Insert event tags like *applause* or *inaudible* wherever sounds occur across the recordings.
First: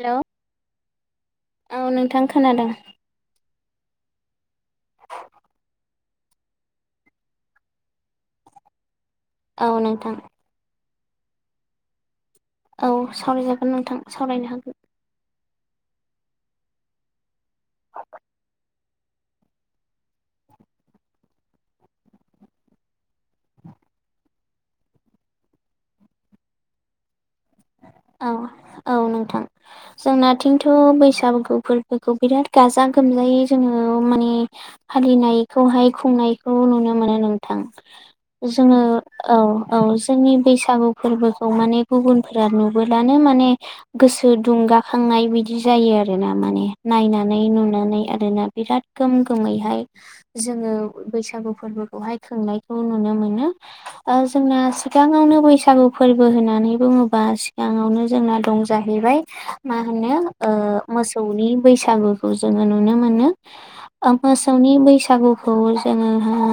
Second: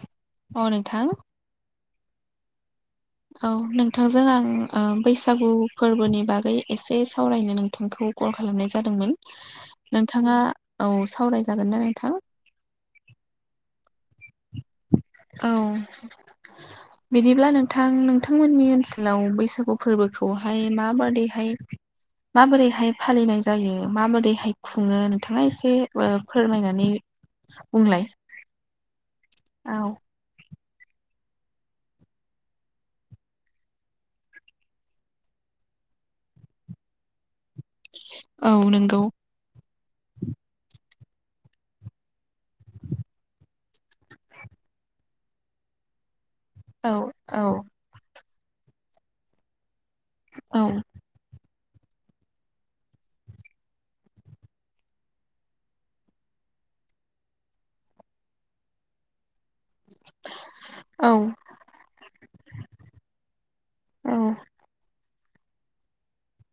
Hello औनोंथां। औ नोंथां खोनादों। औ नोंथांजों आं बैसागु फोरबोनि बागै एसे सावरायनो नोंथांखौ गल। खालामनाय जादोंमोन। औ नोंथां। नोंथाङा औ सावरायजागोन ना नोंथां? औ सावरायजागोन नोंथां। सावरायनो हागोन औ बिदिब्ला नोंथां नोंथांमोननि ओनस--। लाव बैसागु फोरबोखौहाय माबादैहाय। माबोरैहाय फालिनाय जायो माबोरैहाय खुङो नोंथाङा एसे फोरमायनानै। *inaudible* औ औ नोंथां औ जोंना। बिथिंथ' बैसागु फोरबोखौ बिराद गाजा गोमजायै जोङो माने फालिनाय। हायखौहाय खुंनायखौ नुनो मोनो नोंथां औ जोङो नंगौ औ। औ जोंनि बैसागु फोरबोखौ माने गुबुन फोरानो। बोलानो माने गोसो दुंगाखांनाय बिदि जायो आरो ना। माने औ नायनानै औ नुनानै आरोना बिराद गोम गोमैहाय। औ जोङो बैसागु। फोरबोखौहाय खुंनायखौ नुनो मोनो ओ जोंना सिगाङावनो बैसागु फोरबो होनान--। होननानै बुङोबा सिगाङावनो जोंना दं जाहैबाय मा होनो ओ। औ मोसौनि बैसागुखौ जोङो नुनो मोनो ओ मोसौनि बैसागुखौ। खौ जोङोहा।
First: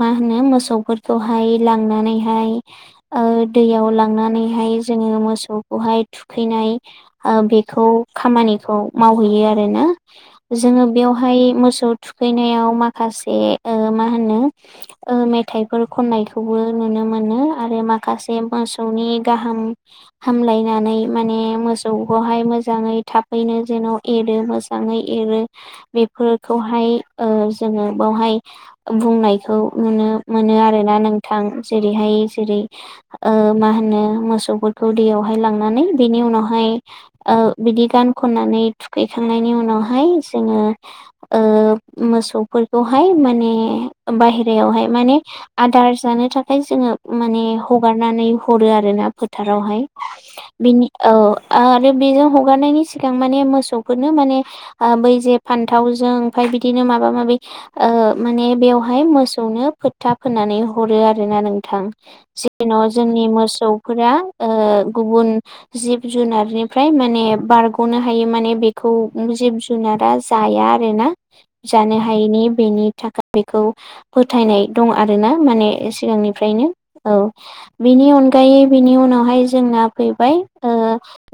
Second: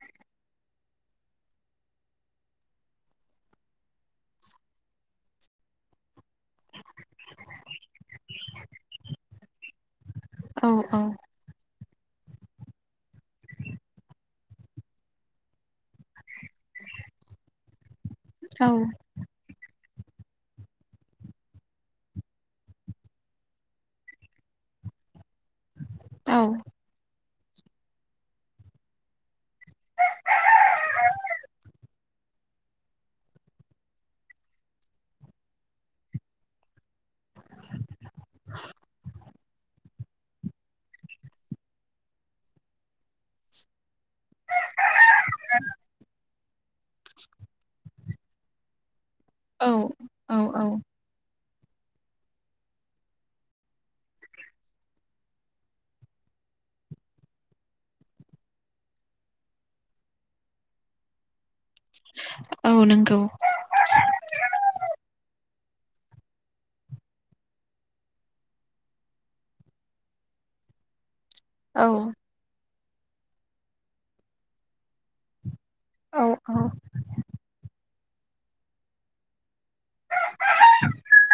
मा होनो मोसौफोरखौहाय लांनानैहाय ओ दैयाव लांनानैहाय। जोङो मोसौखौहाय थुखैनाय ओ बेखौ खामानिखौ मावहैयो आरोना। औ जोङो बेवहाय मोसौ। थुखैनायाव माखासे मा होनो मेथाइफोर खननायखौबो नुनो। मोनो आरो माखासे मोसौनि गाहाम। हामलायनानै माने मोसौखौहाय मोजाङै थाबैनो जेन' एरो मोजाङै। एरो बेफोरखौहाय। ओ जोङो बावहाय बुंनायखौ नुनो मोनो आरोना नोंथां जेरैहाय। जेरै मा होनो मोसौखौ। दैयावहाय लांनानै बिनि उनावहाय ओ बिदि गान खननानै थुखैखां। नायनि उनावहाय जोङो मोसौफोरखौहाय माने। बाहेरायावहाय माने आदार जानो थाखाय जोङो माने हगारनानै हरो आरोना फोद--। औ फोथारावहाय औ औ बिनि। आरो बेजों हगारनायनि सिगां माने मोसौफोरनो माने बै जे फान्थावजों। बिदिनो माबा माबि माने बेवहाय मोसौनो फोथा फोननानै हरो आरोना नों। औ जेन' नंगौ जोंनि मोसौ। ओ गुबुन जिब जुनारनिफ्राय माने बारग'नो हायो माने बेखौ। जिब जुनारा जाया आरो ना। औ जानो हायैनि बेनि थाखाय बेखौ फोथायनाय दं आरोना माने। औ औ सिगांनिफ्रायनो औ बिनि अनगायै बिनि उनावहाय। जोंना फैबाय ओ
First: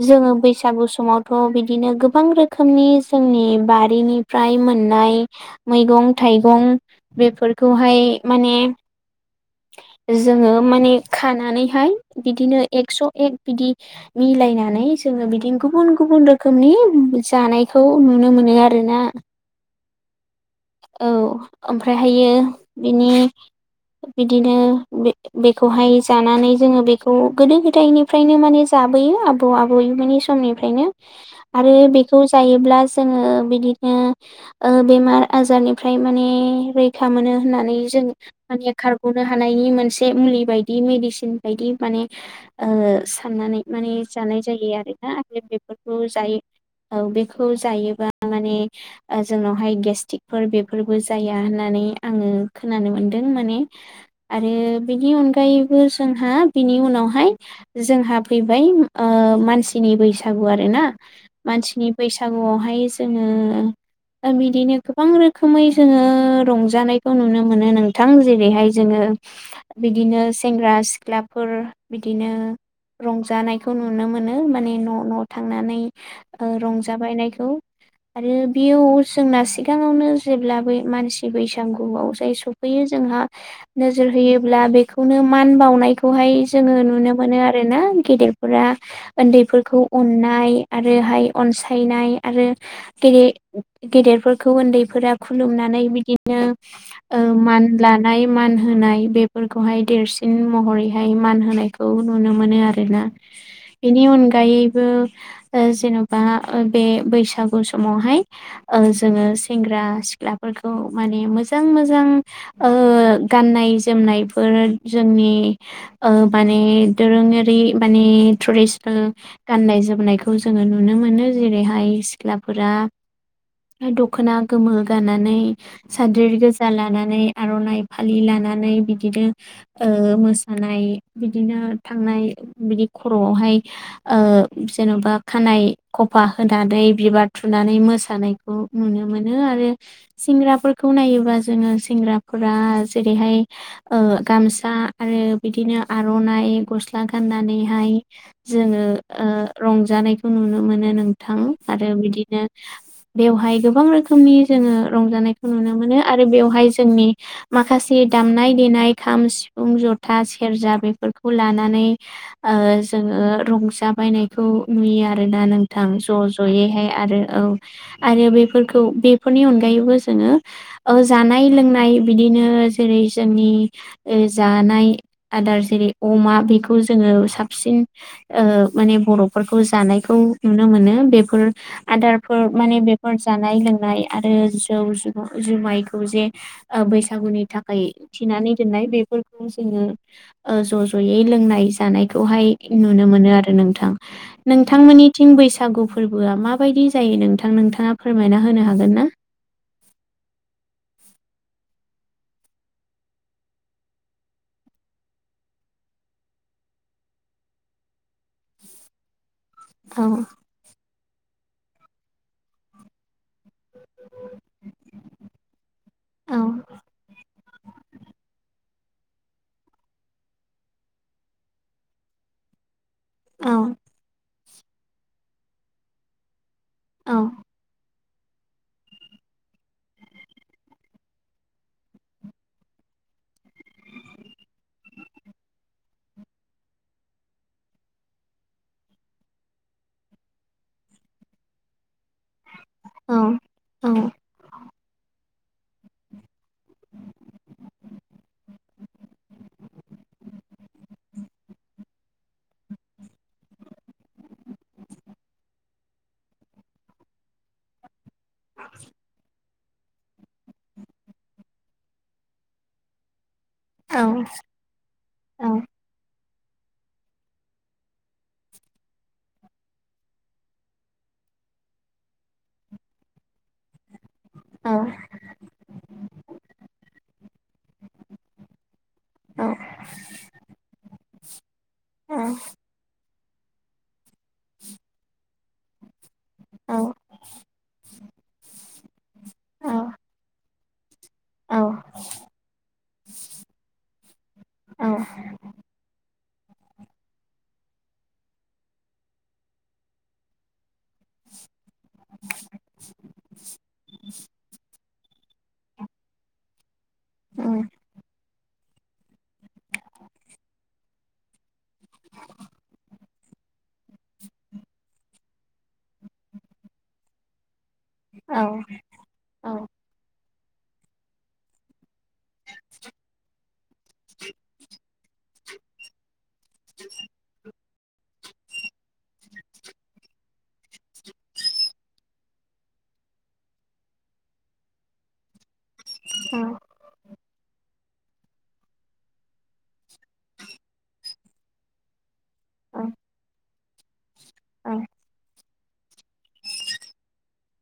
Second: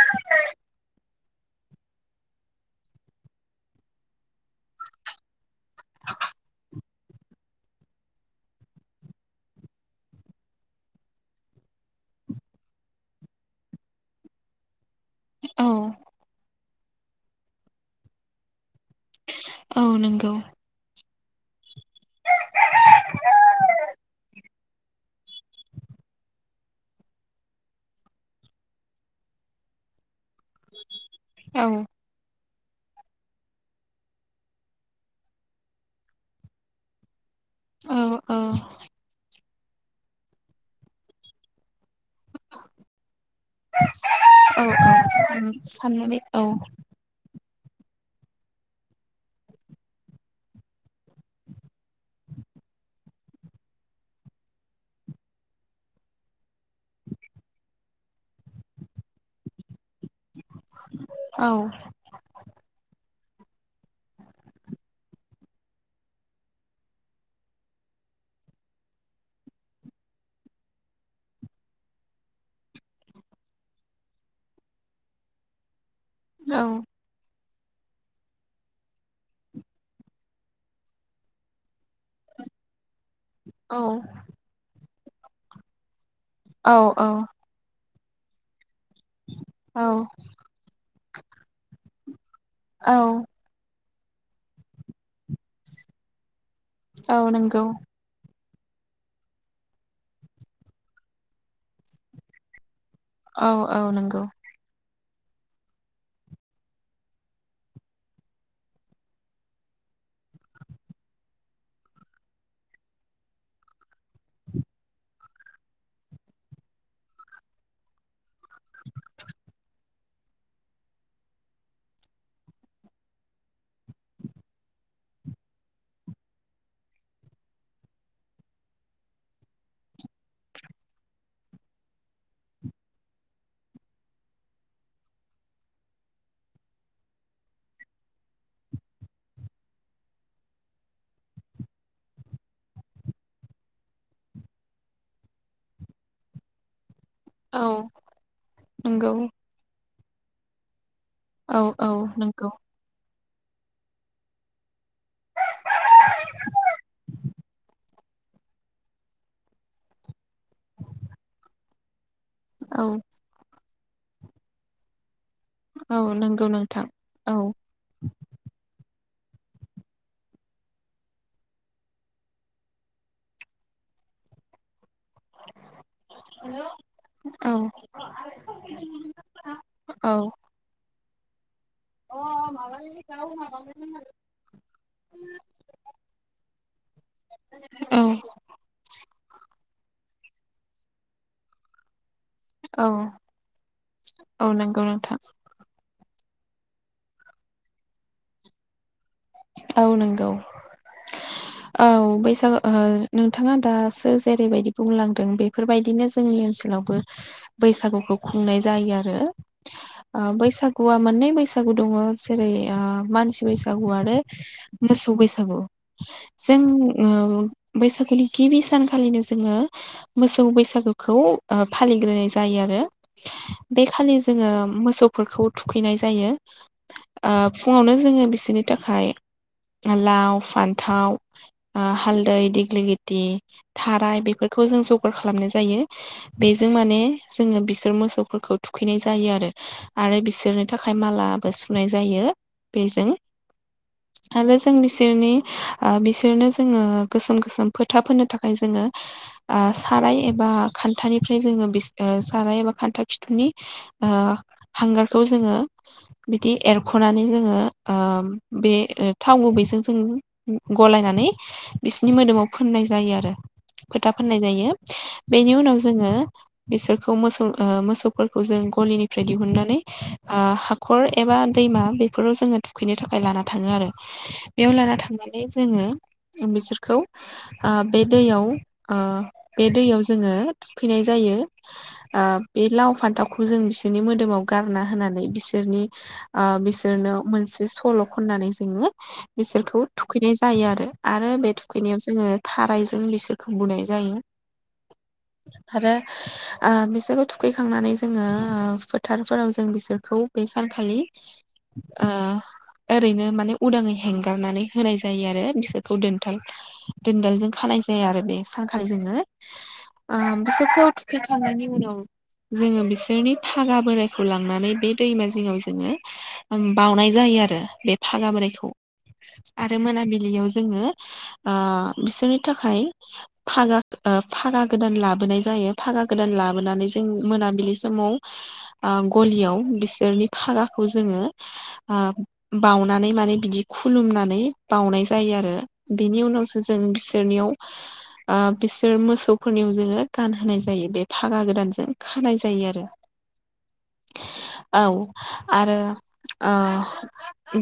जोङो बैसागु समाव। खौ बिदिनो गोबां रोखोमनि जोंनि बारिनिफ्राय मोननाय। मैगं थाइगं बेफोरखौहाय माने जोङो माने खानानैहाय बिदिनो एकस' एक बिदि मिलायनानै जोङो बिदिनो औ गुबुन गुबुन रोखोम रोखोमनि जानायखौ नुनो मोनो आरो औ नंगौ औ ओमफ्रायहायो बिनि बिदिनो बे बेखौहाय जानानै जोङो गोदो गोदायनिफ्रायनो माने जाबोयो आबौ आबै मो समनिफ्रायनो औ आरो बेखौ जायोब्ला जोङो बिदिनो बेमार आजारनिफ्राय माने रैखा मोनो होननानै औ जों औ माने खारग'नो हानायनि मोनसे मुलि बायदि मेडिसिन बायदि माने साननानै माने जानाय औ जायो आरोना सान बेफोरखौ साननानै जायो औ औ बे खौ जायोबा माने जोंनावहाय गेस्टिकफोर बेफोरबो जाया होननानै आङो खोनानो मोनदों माने आरो बेनि अनगायैबो जोंहा बिनि उनावहाय जोंहा फैबाय मानसिनि बैसो बैसागु आरोना औ मानसिनि बैसागुआवहाय जोङो बिदिनो गोबां रोखोमै जोङो रंजानायखौ नुनो मोनो नोंथां जेरैहाय जोङो बिदिनो सेंग्रा सिख्ला फोर बिदिनो रंजानायखौ नुनो मोनो माने न' न' थांनानै औ रंजाबायनायखौ आरो बेयाव जोंना सिगाङावनो जेब्लाबो मानसि बैसागु जाय सफैयो जोंहा औ नोजोर होयोब्ला बेखौनो मान बावनाय हाय जोङो औ नुनो मोनो आरोना गेदेरफोरा उन्दैफोरखौ औ अननाय आरो आरोहाय अनसायनाय आरो औ गेरे गेदेरफोरखौ उन्दैफोरा खुलुमनानै बिदिनो औ मान नंगौ लानाय मान होनाय बेफोरखौहाय देरसिन महरैहाय मान होनायखौ नुनो मोनो आरो आरोना औ औ बेनि नंगौ अनगायैबो जेन'बा बे बैसागु समावहाय जोङो सेंग्रा सिख सिख्लाफोरखौ माने मोजां मोजां गाननाय जोमनायफोर जोंनि माने दोरोङारि माने ट्रेडिसनेल गाननाय जोमनायखौ जोङो नुनो मोनो जेरैहाय सिख्लाफोरा दख'ना गोमो गानानै साद्रि गोजा लानानै आर'नाइ फालि लानानै बिदिनो मोसानाय बिदिनो थांनाय बिदि खर'आवहाय जेन'बा नाय खफा होनानै बिबार थुनानै मोसानायखौ नुनो मोनो आरो सेंग्राफोरखौ नायोबा जोङो सेंग्राफोरा जेरैहाय गामसा आरो बिदिनो आर'नाइ गस्ला औ गाननानैहाय जोङो नंगौ रंजानाय खौ नुनो मोनो नोंथां औ आरो औ बिदिनो नंगौ बेवहाय गोबां रोखोमनि जोङो रंजानायखौ नुनो मोनो आरो बेवहाय जोंनि माखासे दामनाय देनाय खाम सिफुं जथ था सेरजा बेफोरखौ लानानै औ जोङो रंजा बायनायखौ नुयो आरोना नोंथां औ ज' नंगौ नोंथां ज'यैहाय आरो औ आरो बेफोरखौ बेफोरनि अनगायैबो जोङो जानाय लोंनाय बिदिनो जेरै जोंनि जानाय आदार जेरै अमा बेखौ जोङो औ साबसिन माने बर'फोरखौ जानाय औ नुनो मोनो बे आदारफोर माने बेफोर जानाय लोंनाय आरो जौ जुग जुमायखौ जे बैसागुनि थाखाय औ थिनानै दोननाय बेफोरखौ जोङो ज' ज'यै लोंनाय जानाय खौहाय औ नुनो मोनो आरो नोंथां औ नंगौ नोंथां नोंथांमोननिथिं बैसागु फोरबोआ माबायदि जायो नोंथां नोंथाङा फोरमायना होनो हागोन ना औ नंगौ औ बैसागु नोंथाङा दासो जेरैबायदि बुंलांदों बेफोरबायदिनो जोंनि ओनसोलाव वबो बैसागुखौ खुंनाय जायो आरो औ बैसागुआ मोननै बैसागु दङ जेरै मानसि बैसागु आरो मोसौ बैसागु औ जों ओ बैसागुनि गिबि सानखालिनो जोङो मोसौ बैसागुखौ फालिग्रोनाय जायो आरो औ बे खालि जोङो मोसौफोरखौ थुखैनाय जायो। औ फुङावनो जोङो बिसोरनि थाखाय लाव फान्थाव हालदै देग्लिलिथि थाराय बेफोरखौ जों जगार खालामनाय जायो बेजों माने जोङो बिसोर मोसौफोरखौ थुखैनाय जायो आरो आरो बिसोरनि थाखाय मालाबो सुनाय जायो बेजों औ आरो जों बिसोरनि बिसोरनो जोङो गोसोम गोसोम फोथा फोननो थाखाय जोङो साराय एबा खान्थानिफ्राय जोङो साराय एबा खान्था खिथुनि हांगारखौ जोङो बिदि एरख'नानै जोङो ओ बे थाव गुबैजों जों गलायनानै बिसोरनि मोदोमाव फोननाय जायो आरो औ फोथा फोननाय जायो औ बेनि उनाव जोङो बिसोरखौ मोसौ मोसौफोरखौ जों गलिनिफ्राय दिहुननानै हाखर एबा दैमा बेफोराव जोङो थुखैनो थाखाय लाना थाङो आरो औ बेयाव लाना थांनानै जोङो बिसोरखौ बे दैयाव औ बे दैयाव जोङो थुखैनाय जायो औ आ बे लाव फान्थाव जों बिसोरनि मोदोमाव गारना होनानै बिसोरनि बिसोरनो मोनसे सल' नानै जोङो औ बिसोरखौ थुखैनाय जायो आरो आरो बे थुखैनायाव जोङो थारायजों बिसोरखौ बुनाय जायो। *inaudible* *inaudible* बिसोरखौ थुखैखांनानै जोङो फोथारफोराव जों बिसोरखौ बे सानखालि ओरैनो माने उदाङै हेंगारनानै होनाय जायो आरो बिसोरखौ दोनथाल दोनदालजों खानाय जाया आरो बे थाखाय जोङो बिसोरखौ थुखैखांनायनि उनाव जोङो बिसोरनि फागा बोरायखौ लांनानै बे दैमा जिङाव जोङो बावनाय जायो आरो बे फागाबोरायखौ आरो मोनाबिलियाव जोङो बिसोरनि थाखाय फागा फागा गोदान लाबोनाय जायो। फागा गोदान लाबोनानै जों मोनाबिलि समाव गलियाव बिसोरनि फागाखौ जोङो बाउनानै माने बिदि खुलुमनानै बावउनाय जायो आरो बेनि उनावसो जों बि बिसोरनियाव बिसोर मोसौफोरनियाव जोङो गानहोनाय जायो बे फागा गोदानजों खानाय जायो आरो औ आरो ओ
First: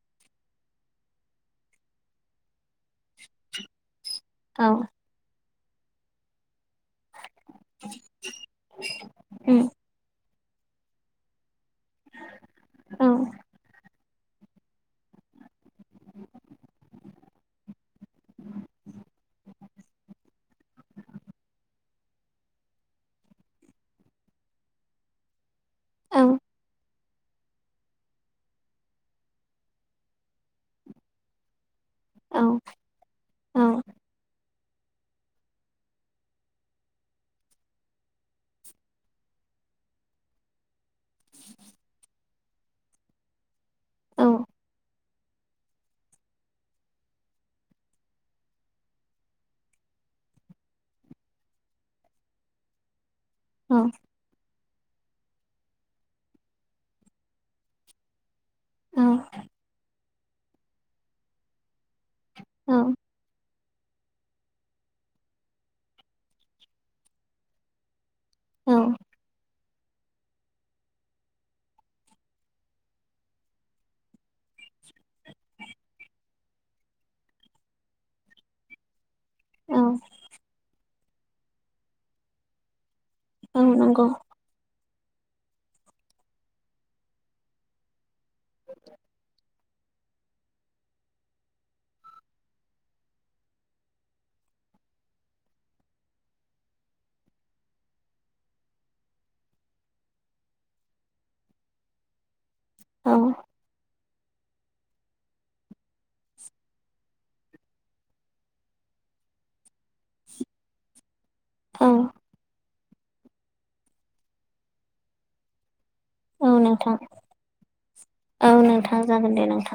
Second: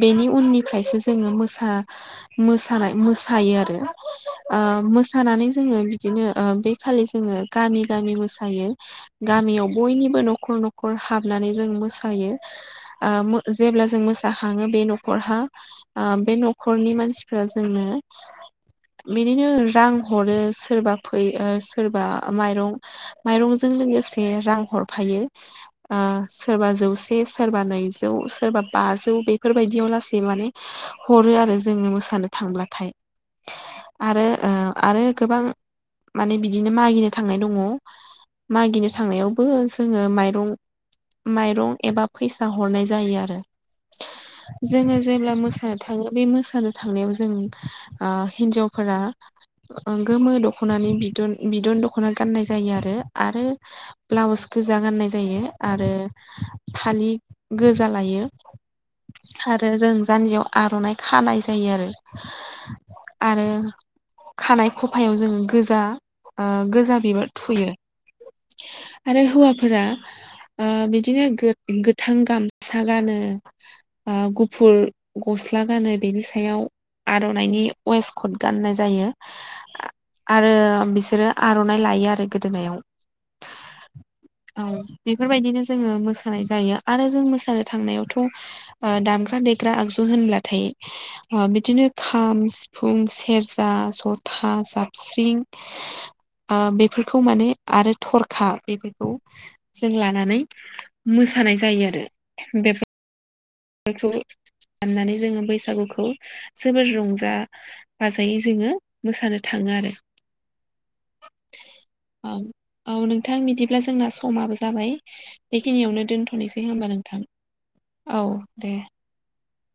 बेनि उननिफ्रायसो जोङो मोसा मोसानाय मोसायो आरो औ मोसानानै जोङो बिदिनो बे खालि जोङो गामि गामि मोसायो औ गामियाव बयनिबो न'खर न'खर हाबनानै मोसायो औ नंगौ ओ जेब्ला जों मोसा खाङो बे न'खरहा बे न'खरनि मानसिफ्रा जोंनो बिदिनो रां हरो सोरबा फै सोरबा माइरं माइरंजों लोगोसे रां हरफायो सोरबा जौसे सोरबा नैजौ सोरबा बा बेफोरबायदियाव लासै माने हरो आरो जोङो मोसानो थांब्लाथाय आरो ओ आरो गोबां माने बिदिनो मागिनो थांनाय दङ मागिनो थांनायावबो जोङो माइरं माइरं एबा फैसा हरनाय जायो आरो जोङो जेब्ला मोसानो थाङो बे मोसानो थांनायाव जों हिन्जावफोरा गोमो दख'नानि बिदन बिदन दख'ना गाननाय जायो आरो आरो ब्लाउस गोजा गाननाय जायो आरो फालि गोजा लायो आरो जों जान्जियाव आर'नाइ खानाय जायो आरो आरो खानाय खफायाव जोङो गोजा गोजा बिबार थुयो आरो हौवा फोरा बिदिनो गोथां गामसा गानो ओ गुफुर गस्ला गानो बेनि सायाव आर'नाइनि वेस कट गाननाय जायो आरो बिसोरो आर'नाइ लायो आरो गोदोनायाव औ नंगौ औ बेफोरबायदिनो जोङो मोसानाय जायो आरो जों मोसानो थांनायावथ' दामग्रा दे ग्रा आगजु होनब्लाथाय बिदिनो खाम सिफुं सेरजा जथा साबस्रिं आ बेफोरखौ माने आरो थरखा बेफोरखौ जों लानानै मो सानाय जायो आरो बे औ फाननानै जोङो बैसागुखौ जोबोद रंजा बाजायै जोङो मोसानो थाङो आरो औ औ-औ नोंथां बिदिब्ला जोंना समाबो जाबाय बेखिनियावनो दोनथ'नोसै होनबा नोंथां औ औ दे नोंथां जागोन दे नोंथां